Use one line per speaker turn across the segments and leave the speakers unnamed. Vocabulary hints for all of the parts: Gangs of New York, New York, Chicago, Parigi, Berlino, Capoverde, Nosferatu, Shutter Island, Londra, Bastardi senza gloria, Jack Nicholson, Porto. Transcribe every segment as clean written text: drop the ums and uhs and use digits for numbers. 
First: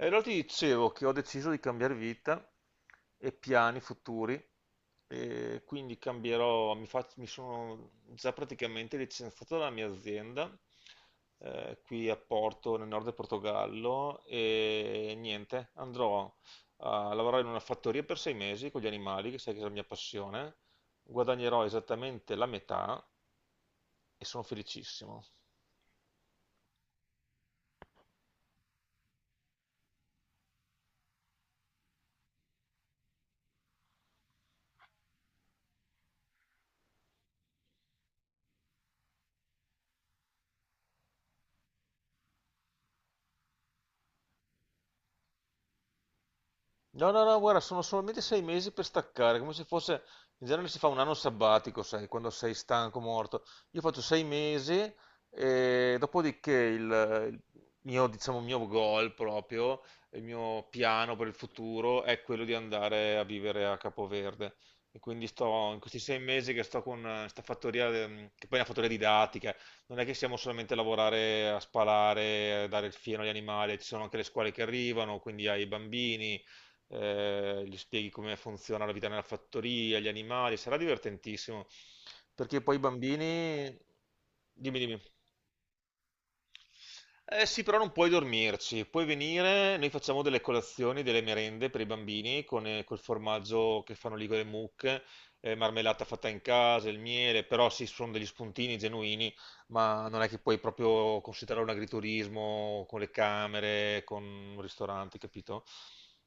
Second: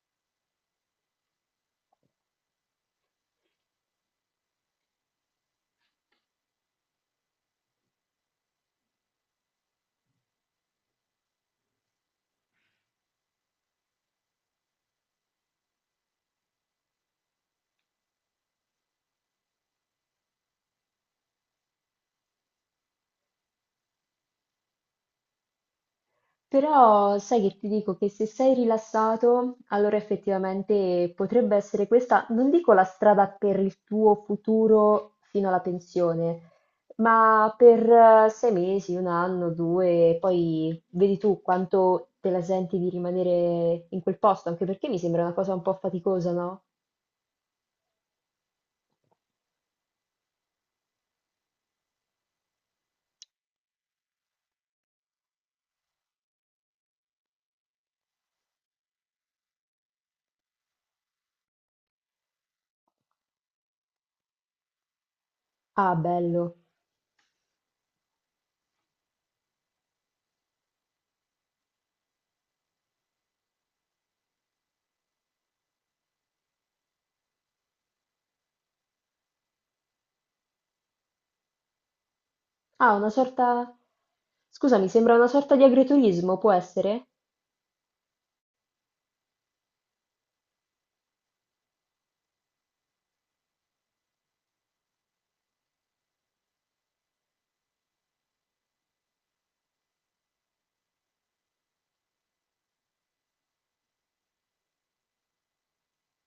E allora ti dicevo che ho deciso di cambiare vita e piani futuri, e quindi cambierò, mi sono già praticamente licenziato dalla mia azienda, qui a Porto, nel nord del Portogallo, e niente, andrò a lavorare in una fattoria per 6 mesi con gli animali, che sai che è la mia passione, guadagnerò esattamente la metà e sono felicissimo.
Però sai che ti dico che se sei rilassato, allora effettivamente potrebbe essere questa, non dico la strada per il tuo futuro fino alla pensione, ma per sei mesi, un anno, due, poi vedi tu quanto te la senti di rimanere in quel posto, anche perché mi sembra una cosa un po' faticosa, no?
No, no, no, guarda, sono solamente 6 mesi per staccare, come se fosse, in genere si fa un anno sabbatico, sai, quando sei stanco, morto. Io faccio 6 mesi e dopodiché il mio, diciamo, il mio goal proprio, il mio piano per il futuro è quello di andare a vivere a Capoverde. E quindi sto, in
Ah,
questi 6 mesi
bello.
che sto con questa fattoria, che poi è una fattoria didattica, non è che siamo solamente a lavorare, a spalare, a dare il fieno agli animali, ci sono anche le scuole che arrivano, quindi ai bambini gli spieghi come funziona la vita nella fattoria, gli animali, sarà divertentissimo. Perché poi i
Ah, una sorta...
bambini. Dimmi,
Scusami,
dimmi.
sembra una sorta di agriturismo, può essere?
Eh sì, però non puoi dormirci, puoi venire, noi facciamo delle colazioni, delle merende per i bambini con col formaggio che fanno lì con le mucche, marmellata fatta in casa, il miele, però sì, sono degli spuntini genuini, ma non è che puoi proprio considerare un agriturismo con le camere, con un ristorante, capito?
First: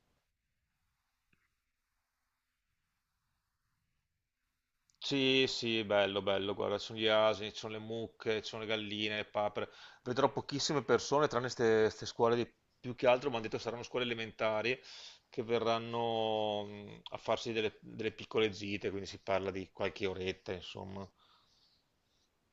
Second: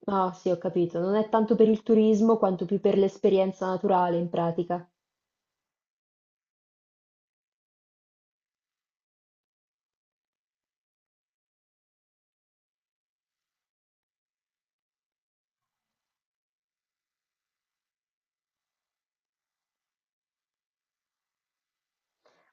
Ah, sì, ho capito. Non è tanto per il turismo quanto più per l'esperienza naturale, in pratica.
Sì, sì, bello, bello, guarda, ci sono gli asini, ci sono le mucche, ci sono le galline, le papere. Vedrò pochissime persone, tranne queste scuole, più che altro mi hanno detto saranno scuole elementari che verranno a farsi delle piccole gite, quindi si parla di qualche oretta, insomma.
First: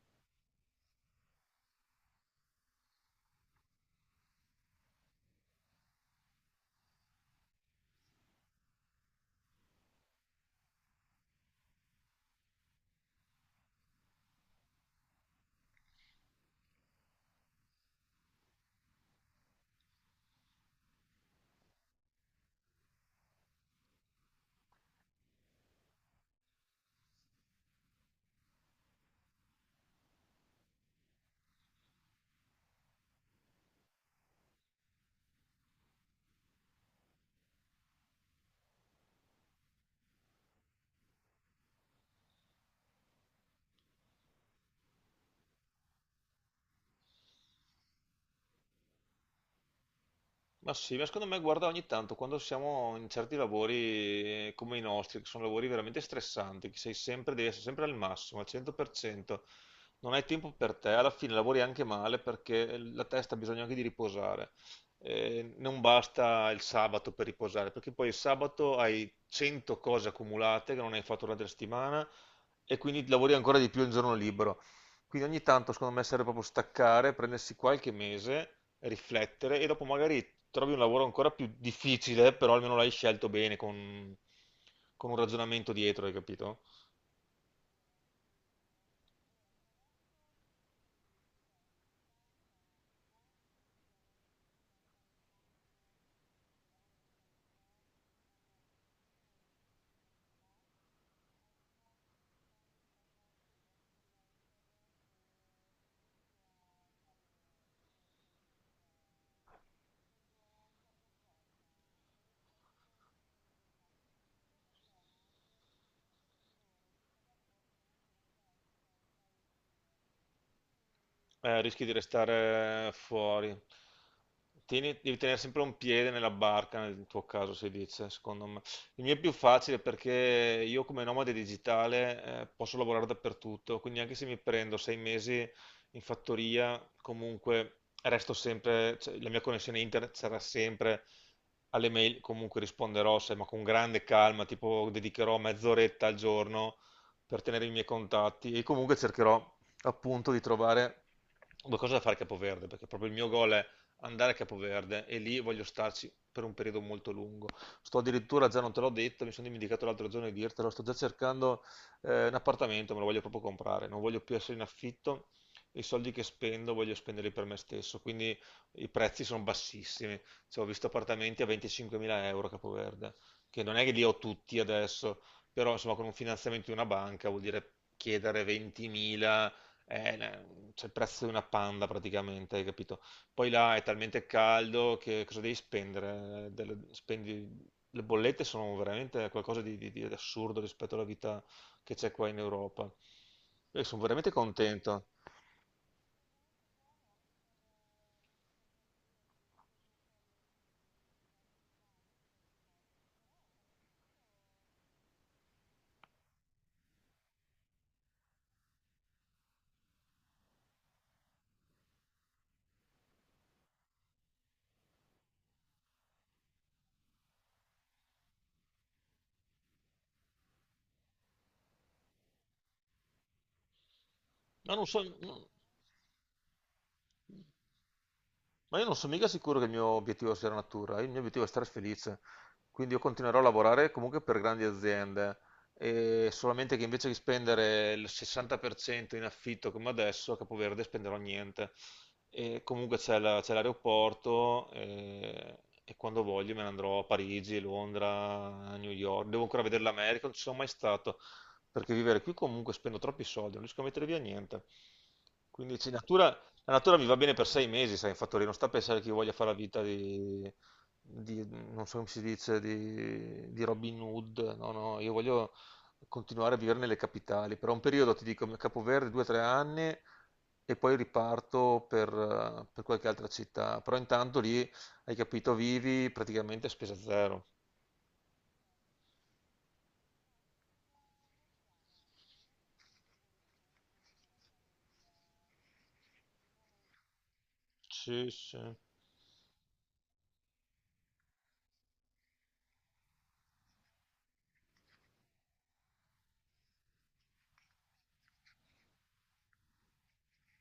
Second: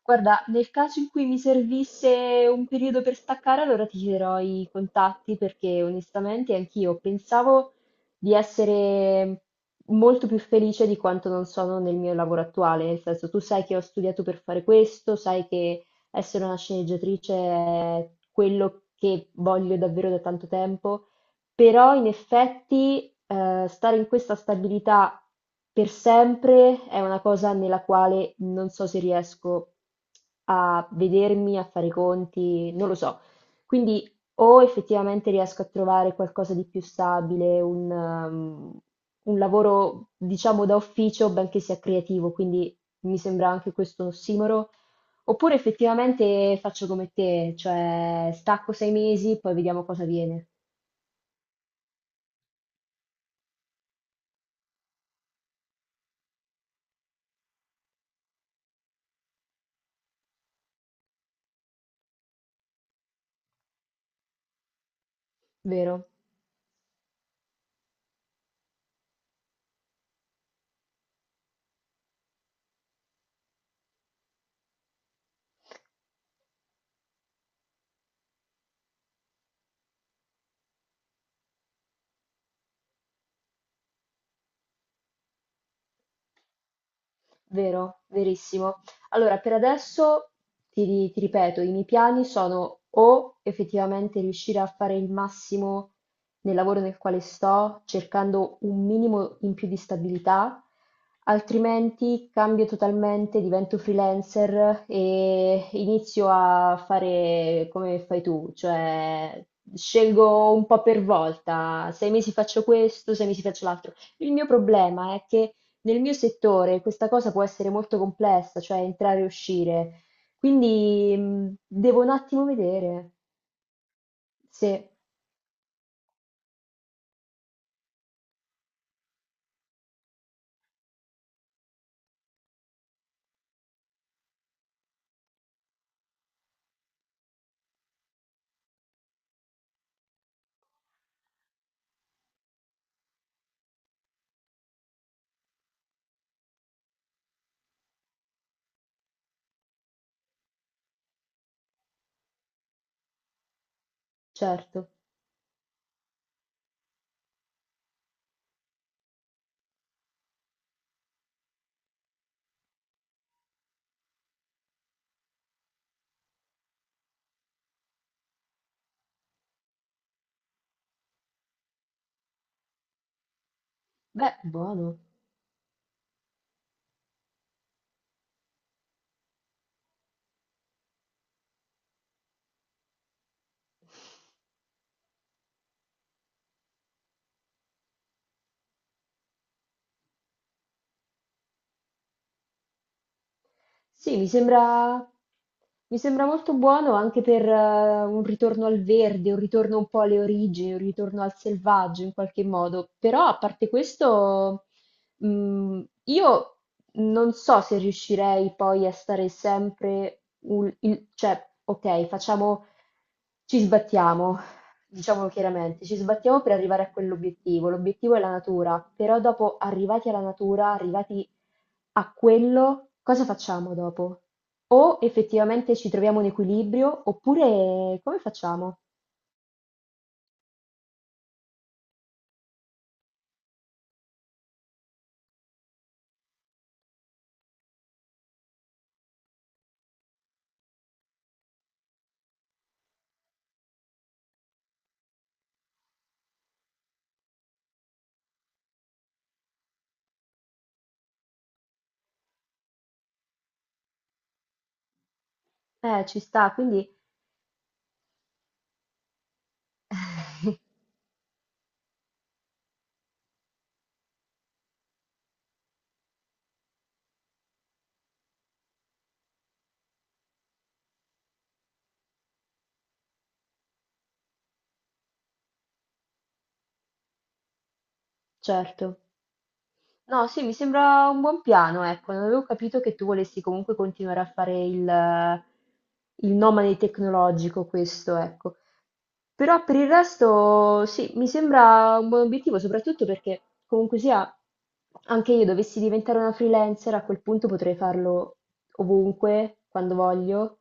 Guarda, nel caso in cui mi servisse un periodo per staccare, allora ti chiederò i contatti perché onestamente anch'io pensavo di essere molto più felice di quanto non sono nel mio lavoro attuale. Nel senso, tu sai che ho studiato per fare questo, sai che essere una sceneggiatrice è quello che voglio davvero da tanto tempo. Però in effetti, stare in questa stabilità per sempre è una cosa nella quale non so se riesco a vedermi, a fare i conti, non lo so. Quindi o effettivamente riesco a trovare qualcosa di più stabile, un lavoro diciamo da ufficio, benché sia creativo, quindi mi sembra anche questo un ossimoro. Oppure effettivamente faccio come te, cioè stacco sei mesi, poi vediamo cosa viene,
Ma sì, ma secondo me guarda ogni tanto quando siamo in certi lavori, come i nostri, che sono lavori veramente stressanti, che sei sempre, devi essere sempre al massimo, al 100%, non hai tempo per te, alla fine lavori anche male perché la testa ha bisogno anche di riposare. Non
vero?
basta il sabato per riposare, perché poi il sabato hai 100 cose accumulate che non hai fatto durante la settimana e quindi lavori ancora di più il giorno libero. Quindi ogni tanto secondo me serve proprio staccare, prendersi qualche mese, riflettere e dopo magari trovi un lavoro ancora più difficile, però almeno l'hai scelto bene con un ragionamento dietro, hai capito?
Vero, verissimo. Allora, per adesso ti ripeto, i miei piani sono o effettivamente riuscire a fare il massimo nel lavoro nel quale sto, cercando un minimo in più di stabilità, altrimenti cambio totalmente, divento freelancer e inizio a fare come fai tu, cioè scelgo un po' per volta, sei mesi faccio questo, sei mesi faccio l'altro. Il mio problema è che nel mio settore questa cosa può essere molto complessa, cioè entrare e uscire, quindi
Rischi di
devo un attimo
restare
vedere.
fuori.
Sì,
Devi tenere sempre un piede nella barca, nel tuo caso si dice, secondo me. Il mio è più facile perché io come nomade digitale, posso lavorare dappertutto, quindi anche se mi prendo 6 mesi in fattoria, comunque resto sempre, cioè, la mia connessione internet sarà sempre alle mail, comunque risponderò, sai, ma con grande calma, tipo dedicherò mezz'oretta al giorno per tenere i miei contatti e comunque cercherò appunto di trovare due cose da fare a Capoverde, perché proprio il mio goal è andare a
certo.
Capoverde e lì voglio starci per un periodo molto lungo. Sto addirittura, già non te l'ho detto, mi sono dimenticato l'altro giorno di dirtelo, sto già cercando un appartamento, me lo voglio proprio comprare, non voglio più essere in affitto, i soldi che spendo voglio spenderli per me stesso, quindi i prezzi sono bassissimi. Cioè, ho visto appartamenti a 25.000 euro a Capoverde, che non è che li ho
Beh,
tutti
buono.
adesso, però insomma con un finanziamento di una banca vuol dire chiedere 20.000, eh, la- c'è il prezzo di una panda praticamente, hai capito? Poi là è talmente caldo che cosa devi spendere? Le bollette sono veramente qualcosa di assurdo rispetto alla vita che c'è qua in Europa. Io sono
Sì,
veramente contento.
mi sembra molto buono anche per un ritorno al verde, un ritorno un po' alle origini, un ritorno al selvaggio in qualche modo. Però a parte questo, io non so se riuscirei poi a stare sempre, un- il- cioè, ok, facciamo, ci sbattiamo, diciamolo chiaramente, ci sbattiamo per arrivare a quell'obiettivo, l'obiettivo è la natura, però dopo arrivati alla natura, arrivati a quello, cosa facciamo dopo?
No, non
O
so. No.
effettivamente ci troviamo un equilibrio, oppure come
Ma
facciamo?
io non sono mica sicuro che il mio obiettivo sia la natura, il mio obiettivo è stare felice, quindi io continuerò a lavorare comunque per grandi aziende, e solamente che invece di spendere il 60% in affitto come adesso, a Capoverde spenderò niente. E comunque c'è l'aeroporto, e, quando voglio, me ne andrò a Parigi, Londra, New York, devo ancora vedere l'America, non ci sono mai stato, perché vivere qui comunque spendo troppi soldi, non riesco a mettere via niente. Quindi sì,
Ci
natura
sta,
la
quindi
natura mi va bene per 6 mesi, sai, infatti, non sta a pensare che io voglia fare la vita non so come si dice, di Robin Hood, no, no, io voglio continuare a vivere nelle capitali. Per un periodo ti dico Capoverde, 2 o 3 anni, e poi riparto per qualche altra città. Però intanto lì, hai capito, vivi praticamente a spesa zero.
certo. No, sì, mi sembra un buon piano, ecco, non avevo capito che tu volessi comunque continuare a fare il nomade tecnologico, questo,
Sì,
ecco.
sì.
Però per il resto sì, mi sembra un buon obiettivo, soprattutto perché comunque sia, anche io dovessi diventare una freelancer, a quel punto potrei farlo ovunque, quando voglio,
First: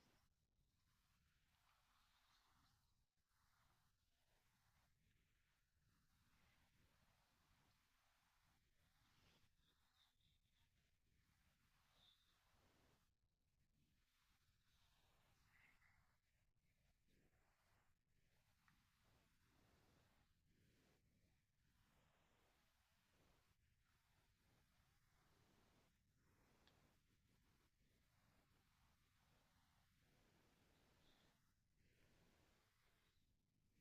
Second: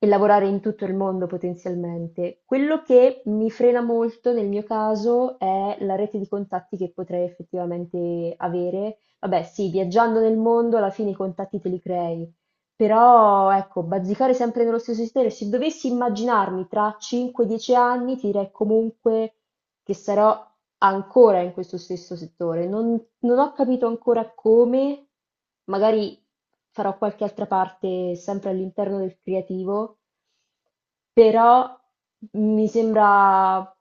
e lavorare in tutto il mondo potenzialmente. Quello che mi frena molto nel mio caso è la rete di contatti che potrei effettivamente avere. Vabbè, sì, viaggiando nel mondo alla fine i contatti te li crei, però ecco, bazzicare sempre nello stesso settore, se dovessi immaginarmi tra 5-10 anni, ti direi comunque che sarò ancora in questo stesso settore. Non ho capito ancora come, magari farò qualche altra parte sempre all'interno del creativo, però mi sembra,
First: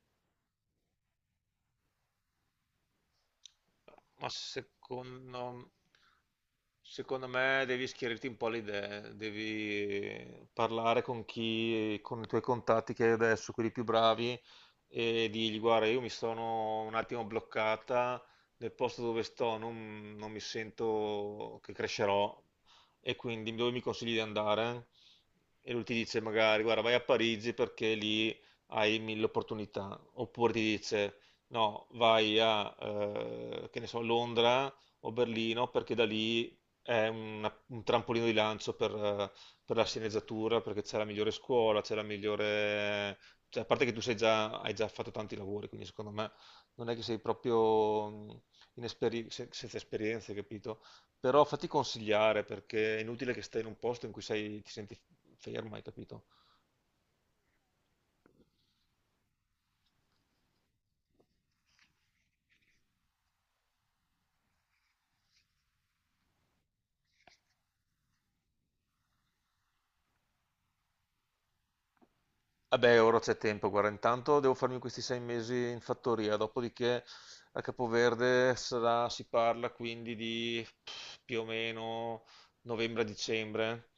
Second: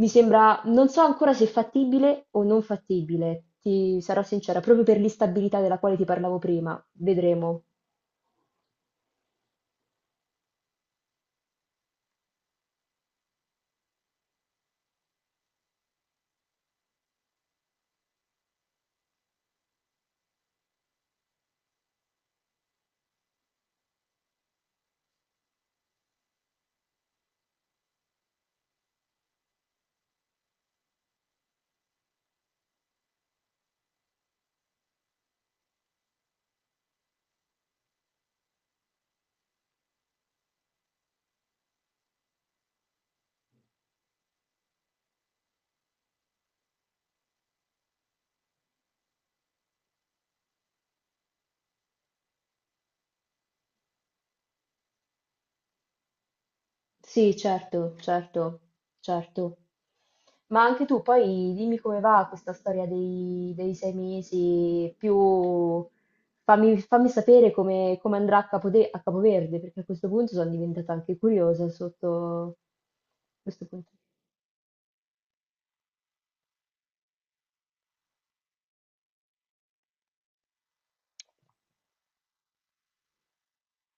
mi sembra, non so ancora se è fattibile o non fattibile, ti sarò
Ma
sincera, proprio per l'instabilità
secondo,
della quale ti parlavo prima,
secondo
vedremo.
me devi schierirti un po' le idee, devi parlare con chi, con i tuoi contatti che hai adesso, quelli più bravi, e dirgli: Guarda, io mi sono un attimo bloccata nel posto dove sto, non mi sento che crescerò, e quindi dove mi consigli di andare? E lui ti dice: Magari, guarda, vai a Parigi perché lì hai mille opportunità, oppure ti dice: No, vai a, che ne so, Londra o Berlino perché da lì un trampolino di lancio per la sceneggiatura, perché c'è la migliore scuola, c'è la migliore. Cioè, a parte che hai già fatto tanti lavori, quindi secondo me non è che sei proprio senza esperienze, capito? Però fatti consigliare perché è inutile che stai in un posto in cui ti senti ferma, hai capito?
Sì, certo, certo, certo. Ma anche tu poi dimmi come va questa storia dei sei mesi, più fammi sapere come andrà a a Capoverde, perché a questo punto sono diventata anche curiosa sotto
Vabbè, ora c'è
questo
tempo, guarda,
punto.
intanto devo farmi questi 6 mesi in fattoria, dopodiché a Capoverde si parla quindi di più o meno novembre-dicembre,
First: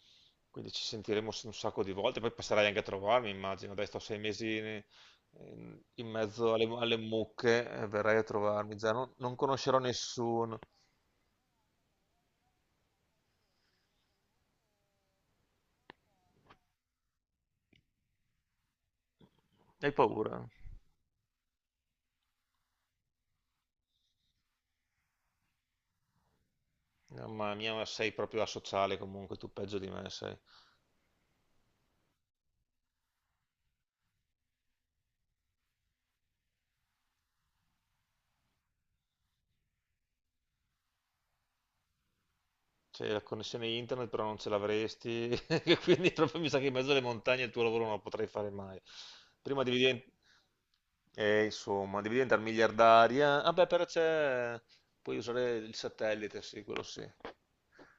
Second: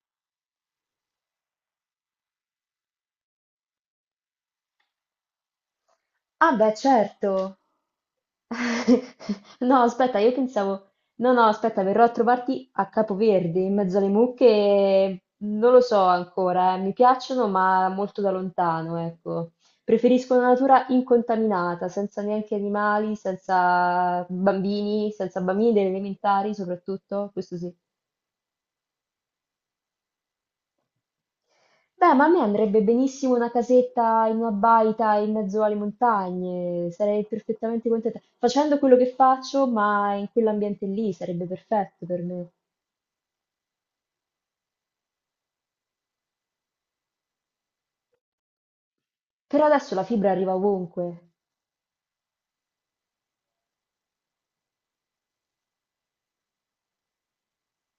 quindi ci sentiremo un sacco di volte, poi passerai anche a trovarmi, immagino, dai, sto 6 mesi in mezzo
Ah
alle,
beh,
alle
certo.
mucche, verrai a trovarmi, già non
No,
conoscerò
aspetta,
nessuno.
No, no, aspetta, verrò a trovarti a Capoverde, in mezzo alle mucche. Non lo so ancora, eh. Mi piacciono, ma molto da lontano, ecco.
Hai paura?
Preferisco una natura incontaminata, senza neanche animali, senza bambini, senza bambini delle elementari, soprattutto,
Mamma
questo sì.
mia, ma sei proprio asociale comunque, tu peggio di me sei.
Beh, ma a me andrebbe benissimo una casetta in una baita in mezzo alle montagne, sarei perfettamente contenta. Facendo quello che faccio, ma in quell'ambiente lì sarebbe perfetto per me.
Cioè, la connessione internet però non ce l'avresti, quindi proprio mi sa che in mezzo alle montagne il tuo lavoro non lo potrei fare mai. Prima
Però
devi
adesso la fibra arriva ovunque.
diventare, insomma, devi diventare miliardaria. Vabbè, però c'è. Puoi usare il satellite, sì, quello sì.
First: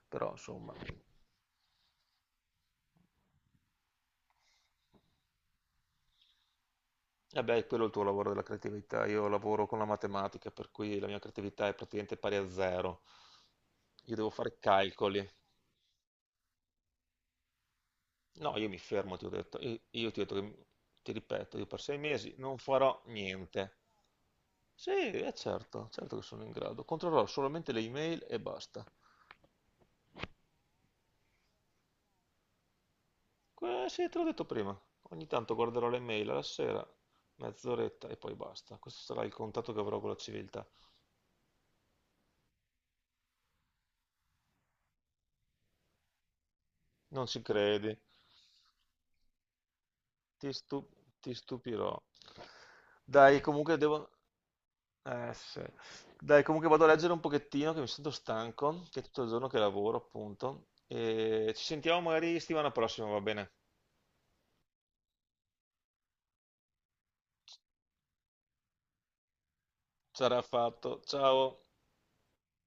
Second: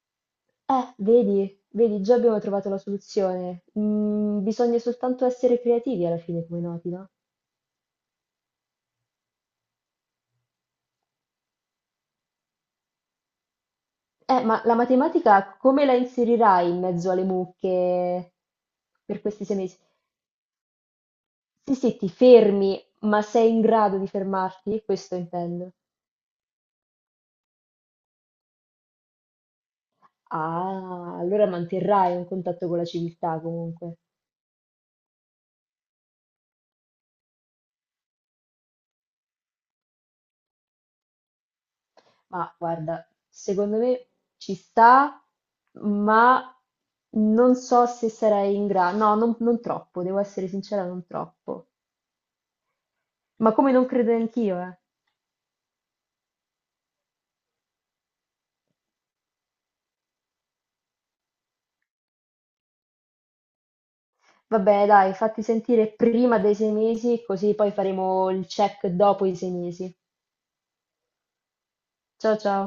Però, insomma,
Vedi, vedi, già abbiamo trovato la soluzione. Bisogna soltanto essere creativi alla fine, come noti, no?
vabbè, quello è il tuo lavoro della creatività. Io lavoro con la matematica, per cui la mia creatività è praticamente pari a zero. Io devo fare
Ma la
calcoli.
matematica come la inserirai in mezzo alle mucche
No, io mi fermo,
per
ti ho
questi sei
detto,
mesi?
io ti ho detto ti ripeto, io
Sì,
per
sì,
sei
ti
mesi non
fermi,
farò
ma sei in
niente.
grado di fermarti?
Sì,
Questo
è
intendo.
certo, certo che sono in grado. Controllerò solamente le email e basta.
Ah, allora manterrai un contatto con la civiltà
Que-
comunque.
sì, te l'ho detto prima. Ogni tanto guarderò le mail alla sera, mezz'oretta e poi basta. Questo sarà il contatto che avrò con la civiltà.
Ma guarda, secondo me ci sta, ma
Non ci
non so
credi?
se sarai in grado. No, non troppo, devo essere
Ti
sincera,
stu-
non
ti
troppo.
stupirò. Dai,
Ma come
comunque
non
devo.
credo anch'io, eh.
Sì. Dai, comunque vado a leggere un pochettino che mi sento stanco, che è tutto il giorno che lavoro, appunto. E ci sentiamo magari settimana prossima, va bene?
Vabbè, dai, fatti sentire prima dei sei mesi, così poi faremo il check dopo i sei mesi.
Sarà fatto. Ciao.
Ciao ciao.